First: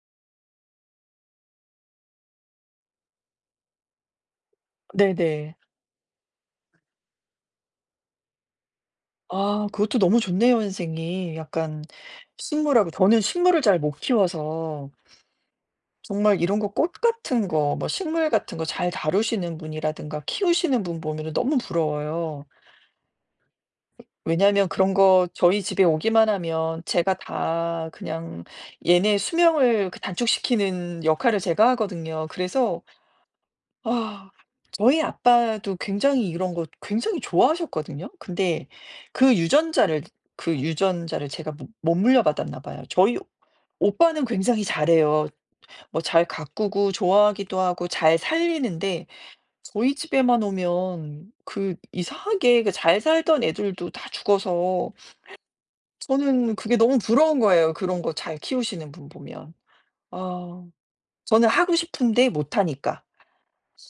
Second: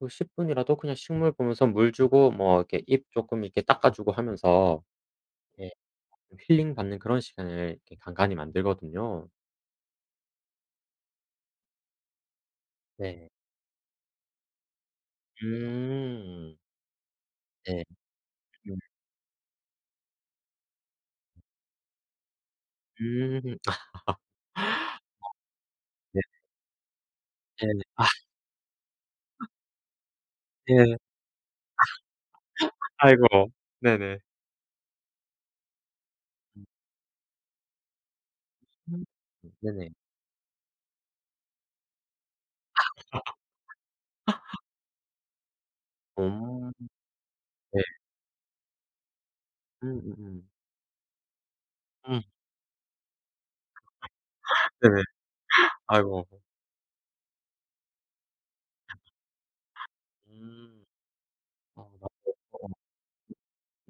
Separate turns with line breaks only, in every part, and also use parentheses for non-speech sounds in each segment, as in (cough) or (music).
그 10 분이라도 그냥 식물 보면서 물 주고 뭐 이렇게 입 쪼끔 이렇게 닦아주고 하면서
네네.
예 힐링 받는 그런 시간을 이렇게 간간히 만들거든요.
아 그것도 너무 좋네요 선생님, 약간 식물하고 저는
네.
식물을 잘못 키워서 정말
음.
이런 거 꽃 같은 거,
네.
뭐 식물 같은 거
음.
잘 다루시는 분이라든가 키우시는 분 보면은 너무 부러워요.
음. (laughs) 어.
왜냐하면 그런 거 저희 집에
네.
오기만 하면 제가
네네.
다
아.
그냥 얘네 수명을 그
예. 아.
단축시키는 역할을 제가 하거든요. 그래서
(laughs) 아이고. 네네.
아 저희 아빠도 굉장히 이런 거
음.
굉장히 좋아하셨거든요. 근데
음
그
네네.
유전자를 그 유전자를 제가 못 못 물려받았나 봐요. 저희 오빠는
(laughs)
굉장히 잘해요. 뭐 잘
음
가꾸고 좋아하기도
네.
하고 잘 살리는데 저희 집에만
음음음.
오면 그
음.
이상하게 그 잘 살던 애들도 다
(laughs)
죽어서
네네. 아이고.
저는 그게 너무 부러운 거예요 그런 거 잘 키우시는
(laughs)
분 보면. 어
음.
저는 하고 싶은데
(unintelligible)
못 하니까.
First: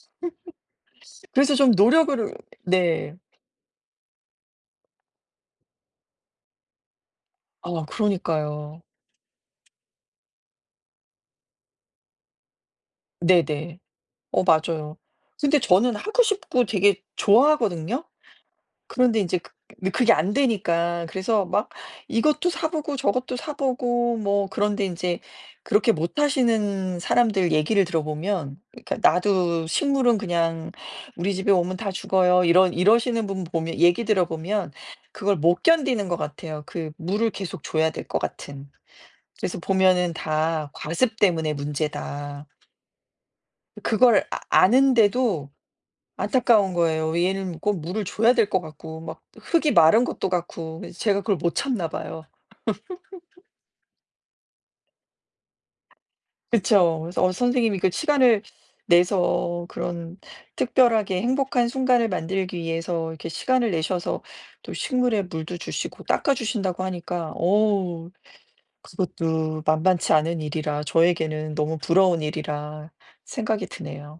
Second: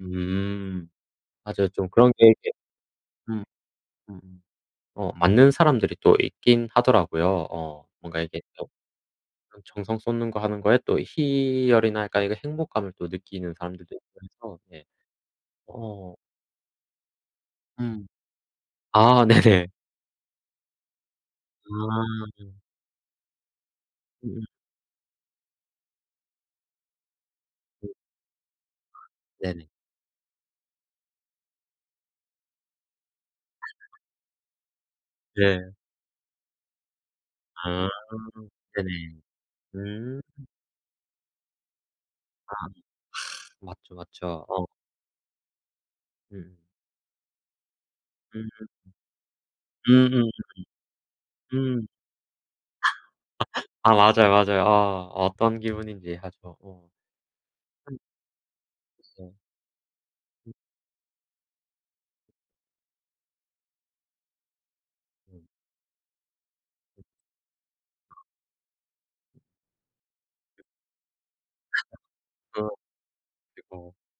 음.
그래서
맞아요
좀
좀 그런 게
노력으로
이렇게
네.
음. 음. 어 맞는 사람들이 또 있긴 하더라고요.
아
어 뭔가 이렇게 또
그러니까요.
그런 정성 쏟는 거 하는 거에 또 희열이랄까 행복감을 또 느끼는
네네.
사람들도 있고
어
해서 예.
맞아요. 근데 저는
어.
하고 싶고 되게 좋아하거든요?
음.
그런데
아
인제 그
네네.
느 그게 안 되니까 그래서 막 이것도
아.
사보고 저것도 사보고 뭐
음음.
그런데 인제 그렇게 못하시는 사람들 얘기를
음.
들어보면 그니까 "나도
네네.
식물은 그냥 우리 집에 오면 다 죽어요." 이런 이러시는 분 보면
(laughs)
얘기 들어보면 그걸 못
예.
견디는 것 같아요. 그 물을 계속
아
줘야 될 것 같은.
네네.
그래서 보면은
음.
다 과습 때문에 문제다.
아. 맞죠,
그걸 아
맞죠. 어.
아는데도
음.
안타까운 거예요. 얘는 꼭 물을 줘야 될
음.
것 같고, 막 흙이 마른 것도
음음음음.
같고 그래서 제가 그걸 못
음.
참나 봐요. (laughs)
(laughs) 아 맞아요, 맞아요. 아 어떤 기분인지 (unintelligible) 어.
그쵸. 그래서 어 선생님이 그
한
시간을 내서 그런
(unintelligible)
특별하게 행복한 순간을 만들기 위해서 이렇게 시간을 내셔서 또 식물에
음.
물도 주시고 닦아주신다고 하니까 어우 그것도 만만치 않은 일이라 저에게는 너무 부러운
(laughs)
일이라 생각이
음 (unintelligible)
드네요.